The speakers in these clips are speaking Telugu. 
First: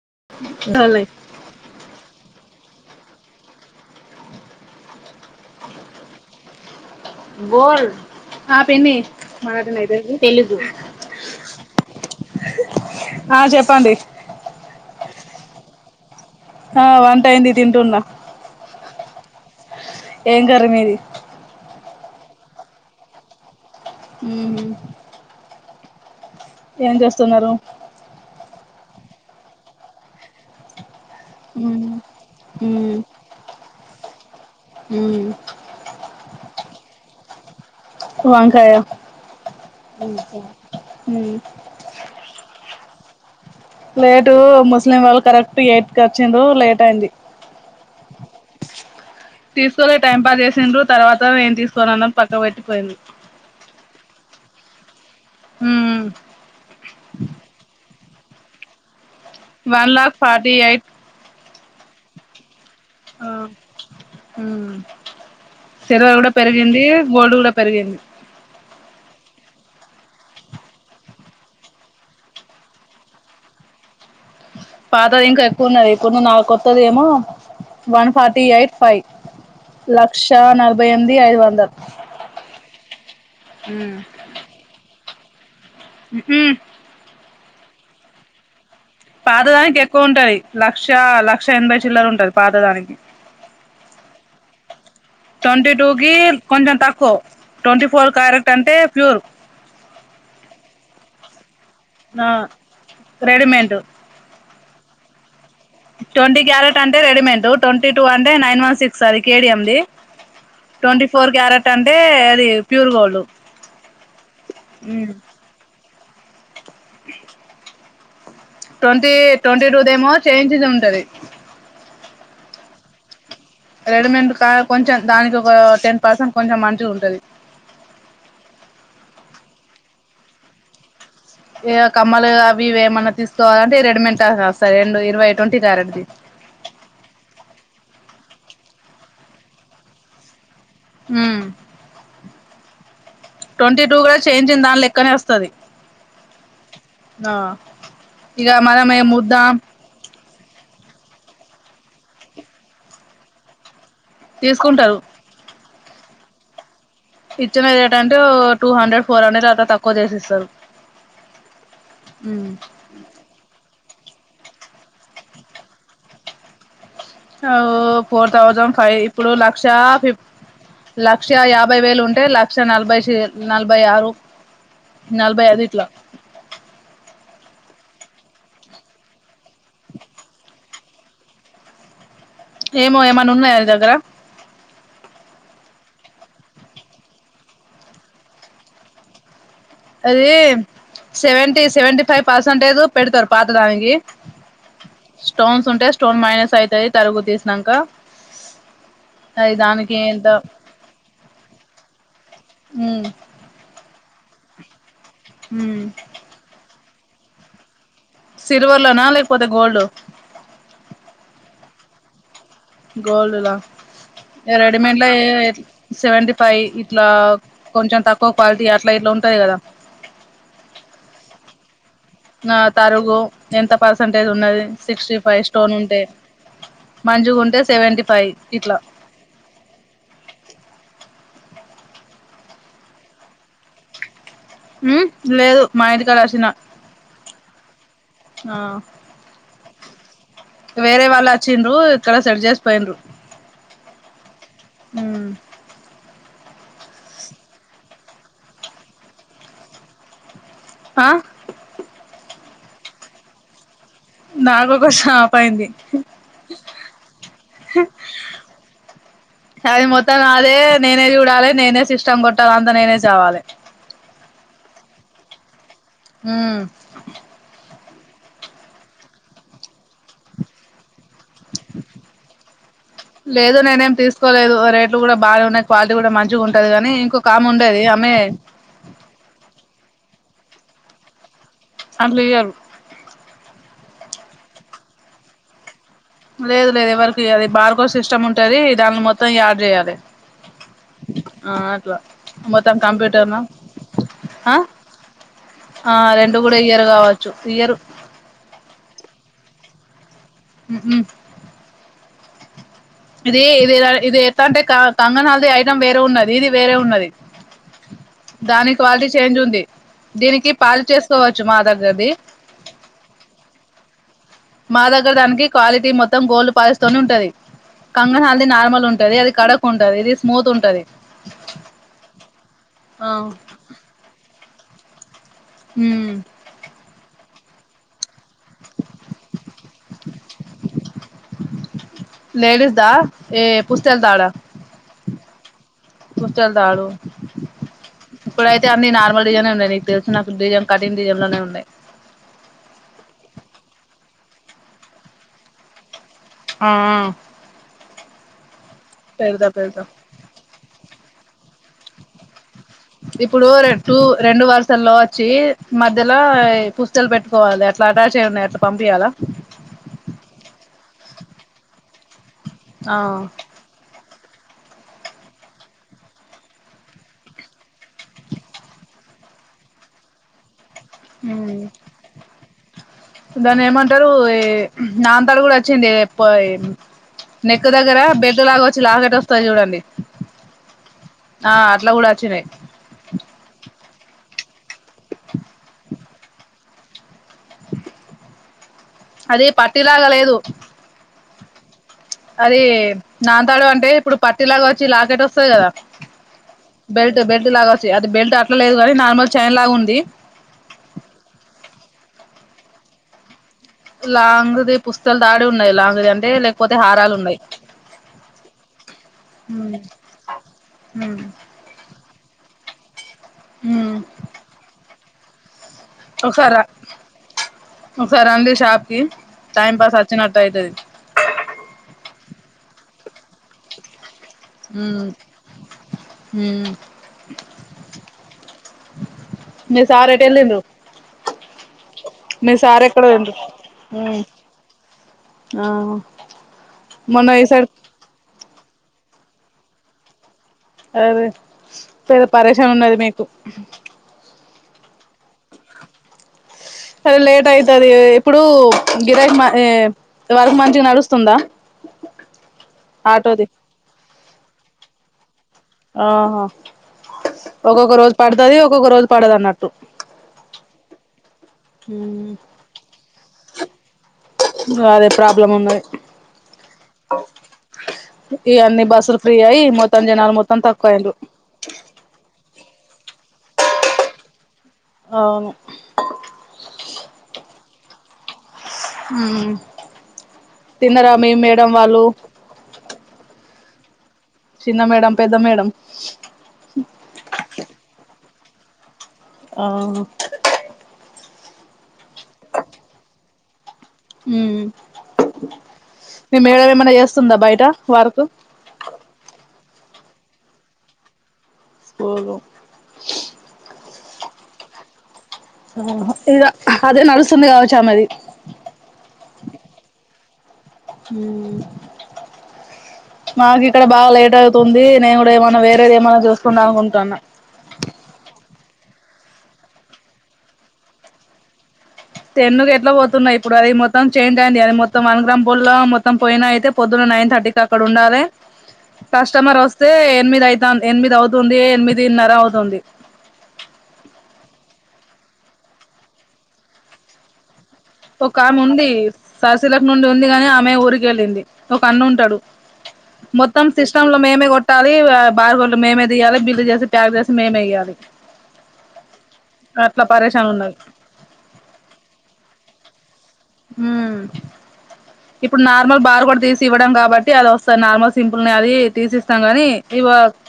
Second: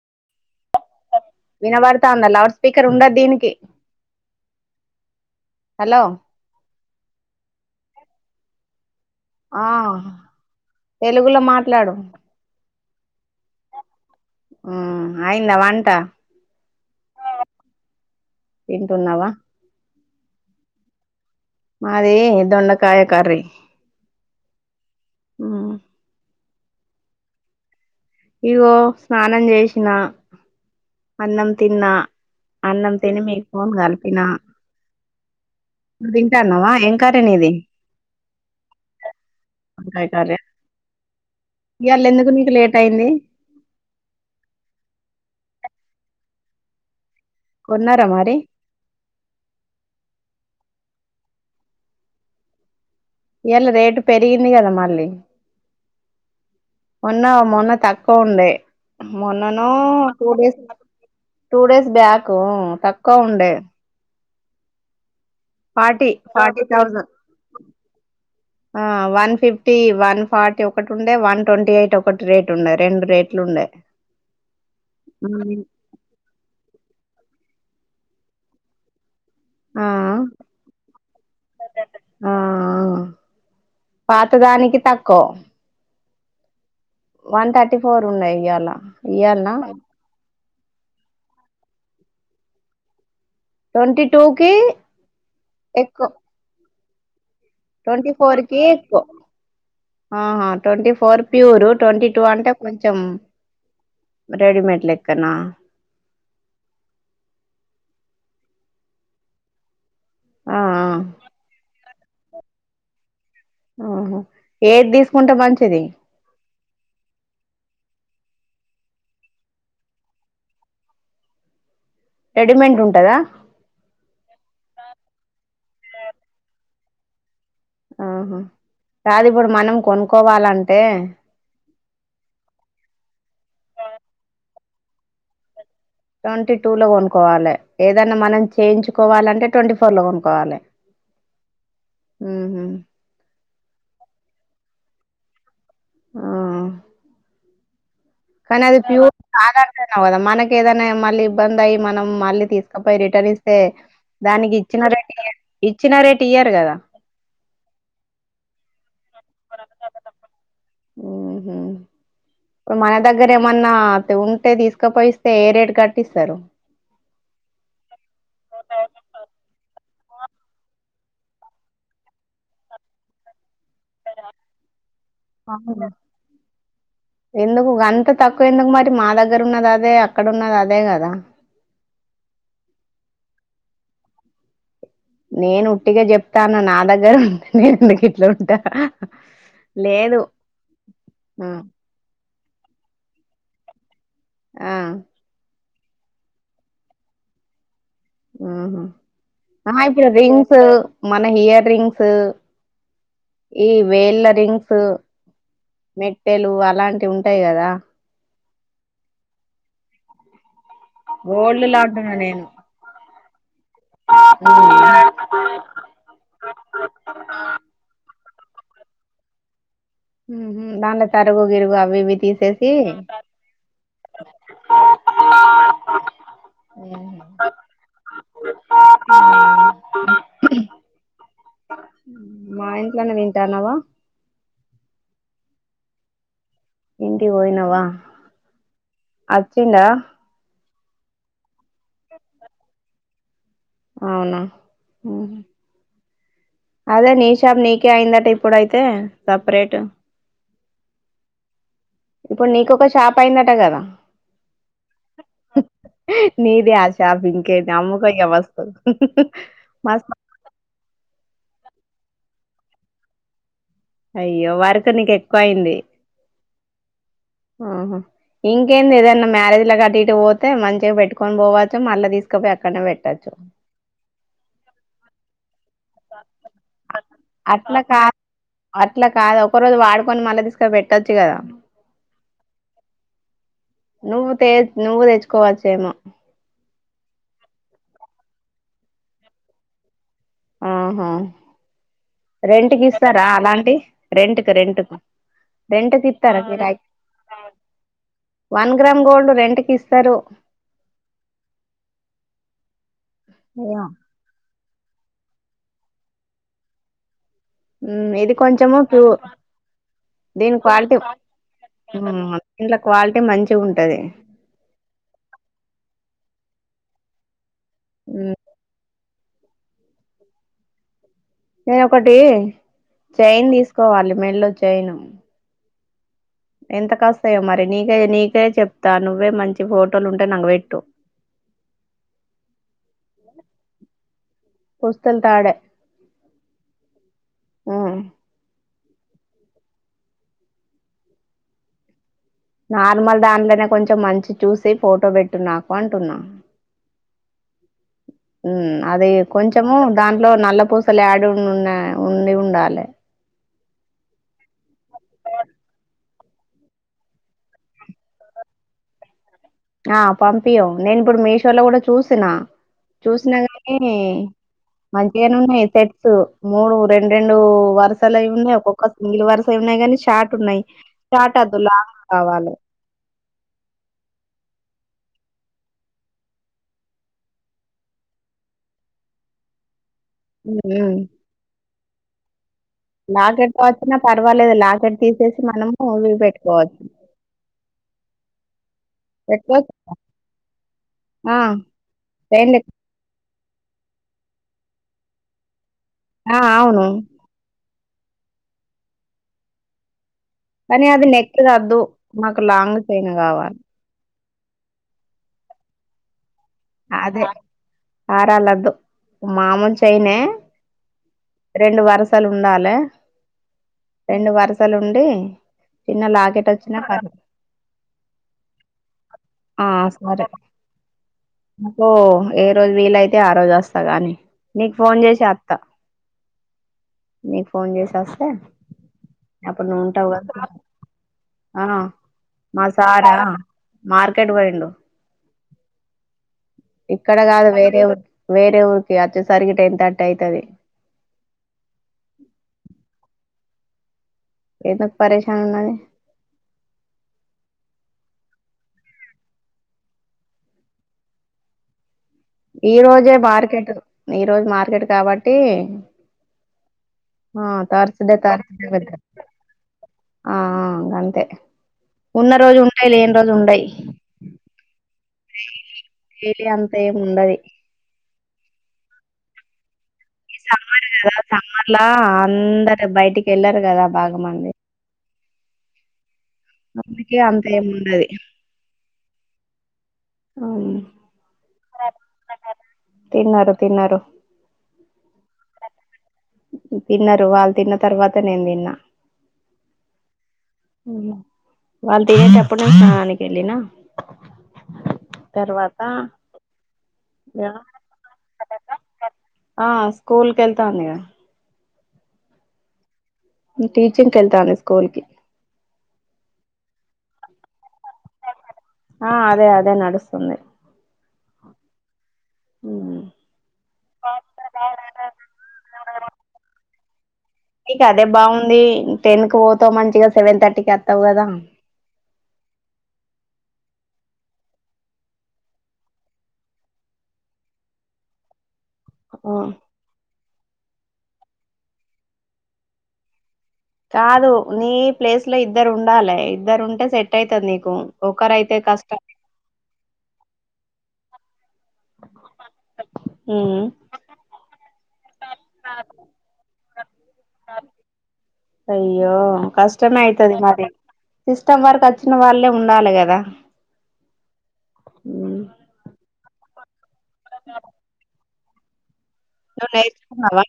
[inaudible] వినబడుతుందా లౌడ్ స్పీకర్ ఉండదు దీనికి హలో బోల్ హ పిన్ని ఆ మరాఠన ఇది తెలుగు తెలుగులో మాట్లాడు ఆ చెప్పండి ఉ అయిందా వంట ఆ వంట అయింది తింటున్నా తింటున్నావా ఏం కర్రీ మీది మాది దొండకాయ కర్రీ ఉ ఉ ఏం చేస్తున్నారు ఇగో స్నానం చేసిన అన్నం తిన్నా అన్నం తిని మీకు ఫోన్ కలిపిన నువు తింటా అన్నావా ఏం కర్రీ నీది వంకాయ ఇ వాళ్ళ ఎందుకు నీకు లేట్ అయింది లేటు ముస్లిం వాళ్ళు కరెక్ట్ ఎయిట్ క వచ్చిరు లేట్ అయింది కొన్నార మరి తీసుకులే టైం పాస్ చేసిండ్రు తర్వాత నేం తీసుకోనిన్నని పక్క పెట్టిపోయింది ఇయ్యాల రేటు పెరిగింది కదా మళ్ళీ హూ మొన్న మొన్న తక్కువ ఉండే మొన్నను one lakh two forty days eight two days back తక్కువ ఉండే ఫార్టీ సిల్వర్ కూడా ఫార్టీ జాబ్ పెరిగింది థౌజండ్ గోల్డ్ కూడా పెరిగింది ఆ వన్ ఫిఫ్టీ వన్ ఫార్టీ ఒకటి ఉండే వన్ ట్వంటీ ఎయిట్ ఒకటి రేటు ఉండే రెండు రేట్లు ఉండే పాతది ఇంకా ఉమ్, ఎక్కువ ఉన్నది ఇప్పుడు ను్వు నా కొత్తది ఏమో వన్ ఫార్టీ ఎయిట్ ఫైవ్ ఆ లక్ష నలభై ఎనింది ఐదు వందల పాత దానికి తక్క హ వన్ థర్టీ ఫోర్ ఉన్నాయి ఇయ్యాలా పాతదానికి ఎక్కువ ఉంటది లక్ష లక్ష ఎనభై చిల్లర ఉంటది పాతదానికి ట్వంటీ టూ కి తొంటి టుకి కొంచెం తకు ట్వ ఫోర్ కి ఎక్కువ ప్యూర్ అ హ తొంటి ఫర్ కి ట్వంటీ టూ ఆ అంటే కొంచెం రెడీమేడ్ రెడీమేడ్ లెక్కనా ట్వంటీ క్యారెట్ అంటే రెడీమేట్ ట్వంటీ టూ అంటే నైన్ వన్ సిక్స్ అది కేడిఎం ది ఆ ట్వంటీ ఆ, ఫోర్ క్యారెట్ అంటే అది ప్యూర్ గోల్డ్ ఆహో ఏది తీసుకుంటే మంచిది ట్వంటీ ట్వంటీ టూదేమో చేయించిది ఉంటది రెడీమేండ్ ఉంటదా రెడీమేడ్ కా కొంచెం దానికి ఒక టెన్ పర్సెంట్ కొంచెం మంచిది ఉంటది ఆహా కాదు ఇప్పుడు మనం కొనుక్కోవాలంటే ఇ కమ్మలు అ ఇవి ఏమన్నా తీసుకోవాలంటే రెడిమెంట్ ఆ సా రెండు ఇరవై ట్వంటీ క ట్వంటీ టూ లో కొనుక్కోవాలి ఏదైన్నా మనం చేయించుకోవాలంటే ట్వంటీ ఫోర్ లో కొనుక్కవాలి హు హ ట్వంటీ టూ కూడా చేంఇంచినదాని లెక్కనే వస్తది ఆ ఆ ఇగ కానీ అది మనం ఏ ప్యూర్ ముద్ద కాదు అంటన్నావ్ కదా మనక్ ఏదైనా మళ్ళీ ఇబ్బంది అయ్య మనం మళ్ళీ తీసుకపోయి రిటర్న్ ఇస్తే దానికి ఇచ్చిన తీసుకుంటారు రేట్ ఇయ్యారు ఇచ్చిన రేట్ ఇయ్యరు కదా ఇచ్చిన రేట్ అంటే టూ హండ్రెడ్ ఫోర్ హండ్రెడ్ అట్ల తక్కువ చేసిఇస్తారు మన దగ్గర ఏమన్నా ఉంటే తీసుకపోయిస్తే ఏ రేట్ కట్టిస్తారు ఫోర్ థౌజండ్ ఫైవ్ ఇప్పుడు లక్ష ఫఫ లక్ష యాభై వేలు ఉంటే లక్ష నలభై నలభై ఆరు నలభై అది ఇట్లా అవును ఎందుకు అంత తక్కువ ఎందుకు మరి మా దగ్గర ఉన్నది అదే అక్కడ ఉన్నది అదే కదా ఏమో ఏమనా ఉన్నాయా ని దగ్గర నేను ఉట్టిగా చెప్తా నా నా దగ్గర ఉంటే నేను ఎందుకు ఇట్లా ఉంటా లేదు అది ఆ సెవెంటీ సెవెంటీ ఫైవ్ పర్సెంటేజ్ పెడతారు పాత దానికి ఆ స్తుంటే స్టోన్ మైనస్ అవుతది తరుగు తీసినాక ఆహ అది ఆ దానికి ఇప్పుడు ఎంత రింగ్స్ మన ఇయర్ రింగ్స్ ఉమ్ ఇవేల డ్రింక్స్ ఉమ్ మెట్టెలు అలాంటివి ఉంటాయి కదా సిల్వర్ లోనా లేకపోతే గోల్డ్ గోల్డ్ లా అంటున్న నిను గోల్డ్ లా రెడీమేడ్ లో సెవెీ ఫైవ్ ఇట్లా కొంచెం తక్కువ ఇ క్వాలిటీ అట్లా ఇట్లా ఉంటది కదా మ్ హు దాంట్ల తరుగు గిరుగు అవి ఇవి ఆ తీసేసి తరుగు ఎంత పర్సంటేజ్ ఉన్నది సిక్స్టీ ఫైవ్ స్టోన్ ఉంటే ఉహు. మంజుగుంటే సెవెంటీ ఫైవ్ ఇట్లా మా ఇంట్లోనే తింటానవా లేదు మా ఇంటికి కాడ వచ్చిన మీ ఇంటికి పోయినావా ఆ అచ్చిండా వేరే వాళ్ళు వచ్చిన్రు ఇక్కడ సెట్ చేసి పోయిన్రు అవునా అదే నీషాబ్ నీకే అయిందట ఇప్పుడుయితే సపరేట్ ఆ ఇప్పుడు నీక ఒక షాప్ అయిందట కదా నాకు ఒక షాప్ అయింది నేదీ ఆ షాప్ ఇంకా అయితే అమ్ముకో ఇగ మస్తు అమ్ము రాలేదు నేనే సిస్ష్టమ్ కొట్టాలి అంత నేనే చవాలి అయ్యో వర్క్ నీకు ఎక్కువ అయింది ఆహో ఇంకేంది ఏదన్నా మ్యారేజ్ లో కటు పోతే మంచిగా పెట్టుకొని పోవచ్చు మళ్ళీ తీసుకోపో క్క పెట్టు లేదు నేనేం తీసుకోలేదు రేటు కూడా బాగా ఉన్నాయి క్వాలిటీ కూడా మంచిగా ఉంటది కాని ఇంకొక ఆ అట్లా కాదు స [unintelligible] అట్లా కాదు ఒక రోజు వాడుకొని మళ్ళీ తీసుక పెట్టొచ్చు కదా అట్ల ఇయరు నువ్వు తే నువ్వు తెచ్చుకోవచ్చ ఏమో లేదు లేదు ఎవరికి ఇయ్యారు బార్ కోడ్ సిస్టమ్ ఉంటది దానిని మొత్తం యాడ్ చేయాలి ఆహా ఆ అట్లా మొత్తం రెంట్కి ఇస్తారా కంప్యూటర్ను అలాంటి రెంట్కి రెంట్కు ఆ రెంట్ కి రెండు ఇస్తారా కూడా మీరు ఇయ్యరు కావచ్చు ఇయ్యరు వన్ గ్రామ్ గోల్డ్ రెంట్ కి ఇస్తారు హ్మ్మ్ ఇది ఇది ఇది ఎంత అంటే కంగనా హల్ది ఐటం వేరే ఉన్నది ఇది వేరే ఉన్నది ఉమ్, ఇది దాని కొంచెము క్వాలిటీ ప్యూ చేంజ్ ఉంది దీనికి దీని పాలు క్వాలిటీ చేసుకోవచ్చు మా దగ్గరది మ్మ్ దీంట్లో క్వాలిటీ మంచిగా ఉంటది మా దగ్గర దానికి క్వాలిటీ మొత్తం గోల్డ్ పాలిష్ ఉంటుది మ్మ్ కంగనాలుది నార్మల్ ఉంటుంది ఉంటది అది కడక్ ఉంటది ఇది స్మూత్ ఉంటది నేను ఒకటి చైన్ తీసుకోవాలి మెడలొ చైను హ్మ్ ఎంత కస్తాయో మరి నీకే నీకే చెప్తా నువ్వే మంచి ఫోటోలు ఉంటే నాకి పెట్టు లేేడీస్ దా ఏ పుస్తల్ తడ పుస్తలు తాడే పుస్తలు తాడు మ్మ్ ఇప్పుడయితే అన్ని నార్మ డిజనే ఉన్నాయి నీ తెలుసు [unintelligible] నాకు డిజం కఠన్ డిజ లోనే ఉన్నాయి నార్మల్ దాంట్లోనే కొంచెం మంచి చూసి ఫోటో పెట్టడం నాకు అంటూనా హా అది కొంచము దాంట్లో నల్లపూసలు డు ఉ ఉన్న ఉండి ఉండాలి ఇప్పుడు టూ రెండు వర్సల్లో వచ్చి మధ మలా పుస్తలు పెట్టుకోవాలి ఎట్లా అటాచ్ అయ ఉన్నాయి అట్లా పంపయాల ఆ పంపింయు నేను ఇప్పుడు మీషో లో కూడా చూసిన చూసినా నీ మంచిగానే ఉన్నాయి సెట్స్ మూడు రెండు రెండు వర్సాలువి ఉన్నాయి ఒక్కొక్క సింగిల్ వర్సాలు ఉన్నాయి కాని షాట్ ఉన్నాయి హ షార్ట్ వద్దు లాంగ్ కావాలి దాన్ని ఏమంటారు ఏ నాంతాడు కూడా వచ్చింది ఎ పోయి నెక్క దగ్గర బెల్ట్ లాగా వచ్చి లాకేట్ వస్తంది చూడండి హ్మ్ ఆ అట్లా కూడాచ్చినయి లాకెట్తో వచ్చిన పర్వాలేదు లాకెట్ తీసేసి మనము ఊవి పెట్టుకోవచ్చు అది పెట్టుకోవచ్చు పట్టిలాగ లేదు. ఆ చైన్ అది లెక్క నాంతాడు అంటే ఇప్పుడు పట్టి లాగా వచ్చి లాకెట్ వస్తది కదా. ఆ అవును బెల్ట్ బెల్ట్ లాగా అది బెల్ట్ అట్లా లేదు కాని నార్మల్ చైన్ లాగా ఉంది. కానీ అది నెక్ కద్దు మాకు లాంగ్ చైన్ కావాలి. లాంగ్ది పుస్తలు తాడు ఉన్నాయి లాంగ్ది అంటే. పోతే హారాలు అదే ఉన్నాయి. హారాలొద్దు మామూలు చైనే హుమ్ పల్లు ఉండాలె రెండు వరుసలుండి చిన్న లాకెట్ ఒకసారి రా వచ్చినా ఒకసారి రండి షాప్ కి ఆ టైం పాస్ సరే వచ్చినట్టు అయితది. ఓ ఏ రోజు వీలయితే ఆ రోజు వస్తా గాని నీకు ఫోన్ ఉమ్ చేసి అత్త ఉమ్ నీకు ఫోన్ చేసి వస్తే అప్పుడు మీ నువ్వు ఉంటావు సార్ కదా ఎటెళ్ళిండ్రు. ఆ మీ మా సార్ ఎక్కడ సారా పోయిండు. మార్కెట్ పోయిండు ఆ ఇక్కడ మొన్న ఈ కాదు సైడ్ వేరే ఊరు వేరే ఊరికి అచ్చేసరికి టెన్ థర్టీ అయితది. సరే పెద్ద పరేషన్ ఉన్నది మీకు ఏదో అది లేేట్ అయితది. ఇప్పుడు గిరాకి వర్కు మంచిగా నడుస్తుందా. ఈ రోజే మార్కెట్ ఈ రోజు మార్కెట్ కాబట్టి ఆహ ఆ తార్సడే తార్సడే పడదు అన్నట్టు ఆ గంతే ఉన్న రోజు ఉంటయి లేని రోజు ఉండయి. అదే ప్రాబ్లం ఉన్నది డైలీ అంత ఏమి ఉండది ఇగా అన్ని బస్సులు ప్రీ అయ్యి మొ ఈ సమ్మర్ కదా సమ్మర్లా అందరు బయటికి వెళ్లరు కదా బాగా మంది అవును అందుకే అంతేం ఉండది. ఉమ్ తిన్నరా మీ మేడం వాళ్ళు తిన్నారు తిన్నారు చిన్న మేడం పెద్ద మేడం తిన్నారు వాళ్ళు తిన్న తర్వాత నేను తిన్నా ఆహా వాళ్ళు తినేటప్పుడు నేను స్నానానికి వెళ్ళిన ఉమ్ తర్వాత మీ మేడమ్ ఎప్ ఏం అయినా చేస్తుందా బయట వర్కు స్కూలుకెళ్తా అందిగా స్కూల్ టీచింగ్ కెల్తాంది స్కూల్ కి ఆహ ఇద అదే నడుస్తుంది కావ ఆ అదే అదే నడుస్తుంది. ఉమ్ మాకు ఇక్కడ బాగా లేట్ అవుతుంది నేను కూడా ఏమైన్నా వేరేది ఏమన్నా చూసుకుందామనుకుం ఇంక అదే బాగుంది టెన్ కి పోతావు మంచిగా సెవెన్ థర్టీ కి వత్తావు కదా. టెన్నుకు ఎట్లా పోతున్నా ఇప్పుడు అది మొత్తం చేంజ్ అయింది అది మొత్తం వన్ గ్రామ్ గోల్డ్ లా మొత్తం పోయిన అయితే పొద్దున్న. నైన్ థర్టీ కి అక్కడ ఉండాలె కస్టమర్ వస్తే ఎనిమిది అయితాం ఎనిమిది అవుతుంది ఎనిమిదిన్నర అవుతుంది. కాదు నీ ప్లేస్ లో ఇద్దరు ఉండాలె ఇద్దరు ఉంటే సెట్ అయితంది. ఒక ఆమె ఉంది సరసిల్లకు నుండి ఉంది గాని ఆమె ఊరికి వెళ్ళింది. ఒక అన్న ఉంటాడు ఉమ్ మొత్తం సిస్టమ్ లో మేమే కొట్టాలి బార్కోడ్లు మేమే తియ్యాలి బిల్ చేసి టాబ్లెట్స్ మేమే ఇయ్యాలి [inaudible] అయ్యో కష్టమే అట్లా అయితది పరేశాన్ మరి ఉన్నది సిస్టమ్ వర్క్ వచ్చిన వాళ్ళే ఉండాలి కదా ఉమ్ ఉమ్, ఇప్పుడు నార్మల్ బార్ కోడ్ తీసి ఇవ్వడం కాబట్టి అది వస్తది నార్మల్ సింపుల్ నే అది తీసి స్తాం కాని నువ్వు ఈ బా నేర్చుకున్నావా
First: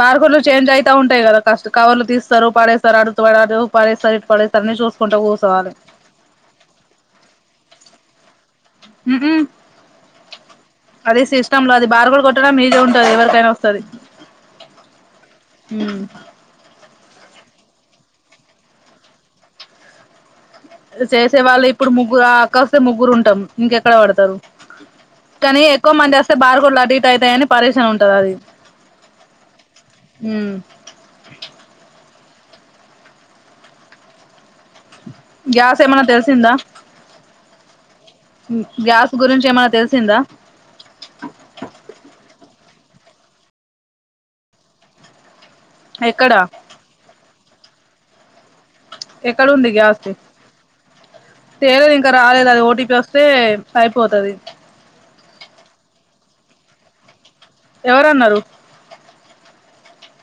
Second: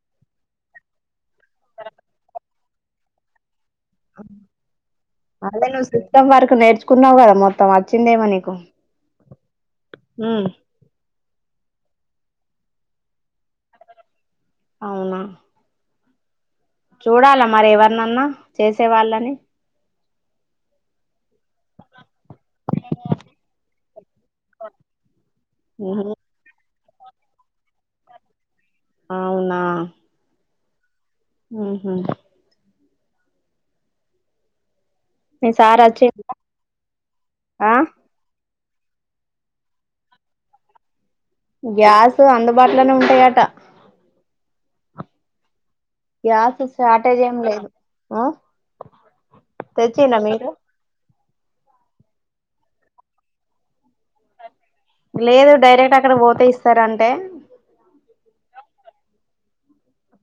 బార్ కోడ్లు చేంజ్ అయితా ఉంటాయి కదా కష్ట కవర్లు తీస్తారు పడేసు తరాడుతువరాజు ఆన్లైన్ లో సిస్టమ్ వర్క్ నేర్చుకున్నావు కదా మొత్తం వచ్చిందేమో నీకు ఉ ఉహు ఉమ్ అదే సిసు సిస్టమ్ లో అది బారు కోడ్ కొట్టడం మీజే ఉంటది ఎవరికైనా వస్తది అవునా ఉ చూడాలా మరి ఎవరినన్నా చేసే వాళ్ళని చేసే వాళ్ళు ఇప్పుడు ముగ్గురు ఆ అక్క అస్తే ముగ్గురు ఉంటాం ఇంకెక్కడ వడు తారు కానీ ఎక్కువ ఉహు, మంది వస్తే బార్ కోడ్ లు అటు ఇటు అయితాయని పరేషాన్ ఉంటంది అది అవునా ఉమ్ ఆహ మీ గ్యాసు సార్ ఏమన్నా వచ్చిండా తెలిసిందా ఆ గ్యాస్ గురించి ఏమన్నా తెలిసిందా టేయట ఎక్కడా గ్యాస్ స్టార్టేజ్ ఏం లేదు అ ఏక్కడ ఉంది గ్యాస్ తేలేదు ఇంకా రాలేదు అది ఓటీపి వస్తే అయిపోతది లేదు డైరెక్ట్ అక్కడ పోతే ఇస్తారంటే ఎవరు అన్నారు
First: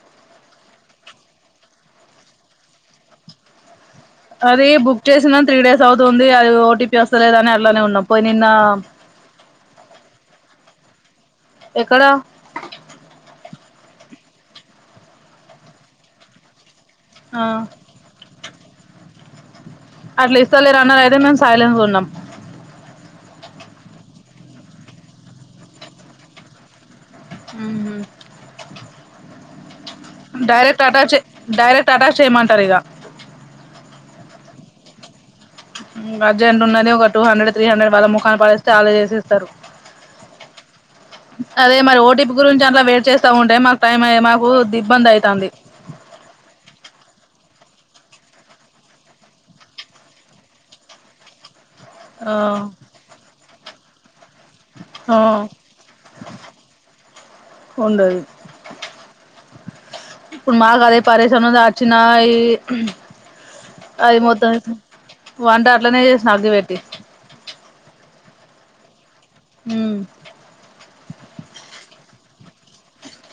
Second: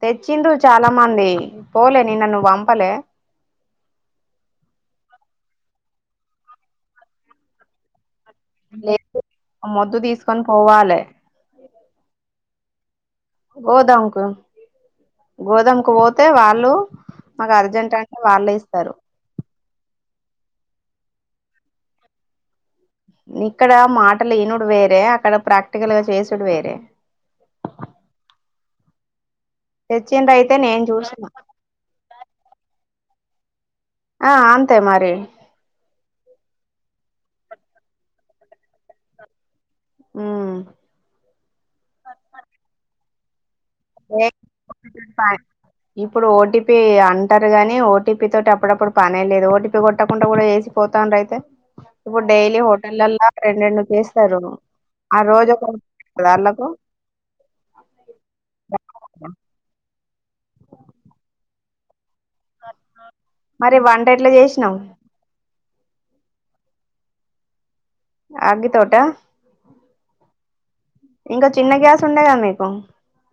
తెచ్చిండు చాలా మంది పోలే నిన్న నువ్ పంపలే అది బుక్ చేసినా త్రీ డేస్ అవుతుంది అది ఓటీపీ వస్తలేదు అని అల్లానే ఉన్నాం పోయి నిన్న లేపు ఆ మొద్దు తీసుకొని పోవాలి ఎక్కడ గోదాం కు గోధం కు పోతే వాళ్ళు ఆ మాకు అర్జెంట్ అంటే వాళ్ళే ఇస్తారు అట్లా ఇస్తారు లేరు అన్నారు అయితే మేము సైలెంట్ ఉన్నాం ఇక్కడ మాటలు ఈనుడు వేరే అక్కడ ప్రాక్టికల్ గా చేసుడు వేరే హుమ్మ్ తెచ్చిండ్రు అయితే డైరెక్ట్ నేను అటాచ్ చూసిన డైరెక్ట్ అటాచ్ చేయమంటారు ఇగ ఆ అంతే మరి హుమ్మ్ అర్జెంట్ ఉన్నది ఒక టూ హండ్రెడ్ త్రీ హండ్రెడ్ వాళ్ళ మొఖాన పడేస్తే అల్లే చేసేస్తారు ఉమ్ అదే మరి ఓటిపి గురించి అట్లా వెయిట్ చేస్తా ఉంటే మాకు టైం అయే మాకు దిబ్బంది అయితంది టా గాని ఓటీపీ తోటి అప్పుడప్పుడు పనే లేదు ఓటీపీ కొట్టకుండా కూడా వేసిపోతాండ్రు అయితే ఇప్పుడు ఆ డైలీ హోటల్లా రెండు ఎందుకు ఏస్తారు ఆ రోజు ఒకరాళ్లకు ఉండదు అ ఇప్పుడు మాకు అదే పారేశన్నదా ఆచ్చిన ఈ మరి వంట అది ఎట్లా మొత్తం చేసినావు వంట అట్లనే చేసిన అగ్గి వెట్టి అగ్గి తోట హ్మ్ ఇంకా చిన్న గ్యాస్ ఉండే కదా మీకు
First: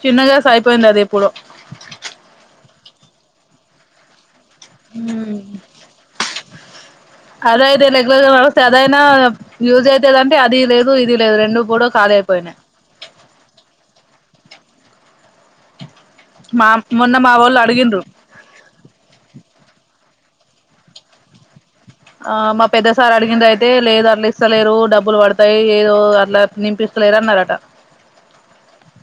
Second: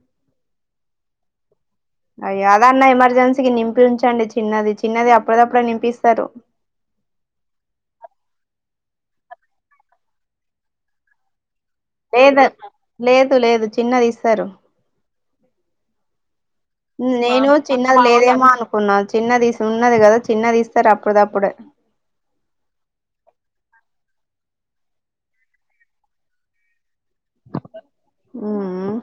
చిన్న గ్యాస్ అయిపోయింది అది ఎప్పుడో అయ్యో అది అన్నా ఎమర్జెన్సీకి నింపి ఉంచండి చిన్నది చిన్నది అప్పుడదప్పుడే నింపి ఇస్తారు అదయితే రెగ్యులర్ గా వస్తే అదైనా యూజ్ అయితేదంటే అది లేదు ఇది లేదు రెండు కూడా ఖాళీ లేదా అయిపోయినాయి లేదు లేదు చిన్నది ఇస్తారు మా మొన్న మా నేను వాళ్ళు చిన్నది అడిగిండ్రు లేదేమో అనుకున్నాను చిన్నది ఉన్నది కదా చిన్నది ఇస్తారు అప్పుడుద అప్పుడు ఆ మా పెద్దసార్ అడిగింద అయితే లేదు అట్లా ఇస్తలేరు డబ్బులు పడతాయి ఏదో అట్లా నినిపిస్త క్లేర్న్నారట ఉమ్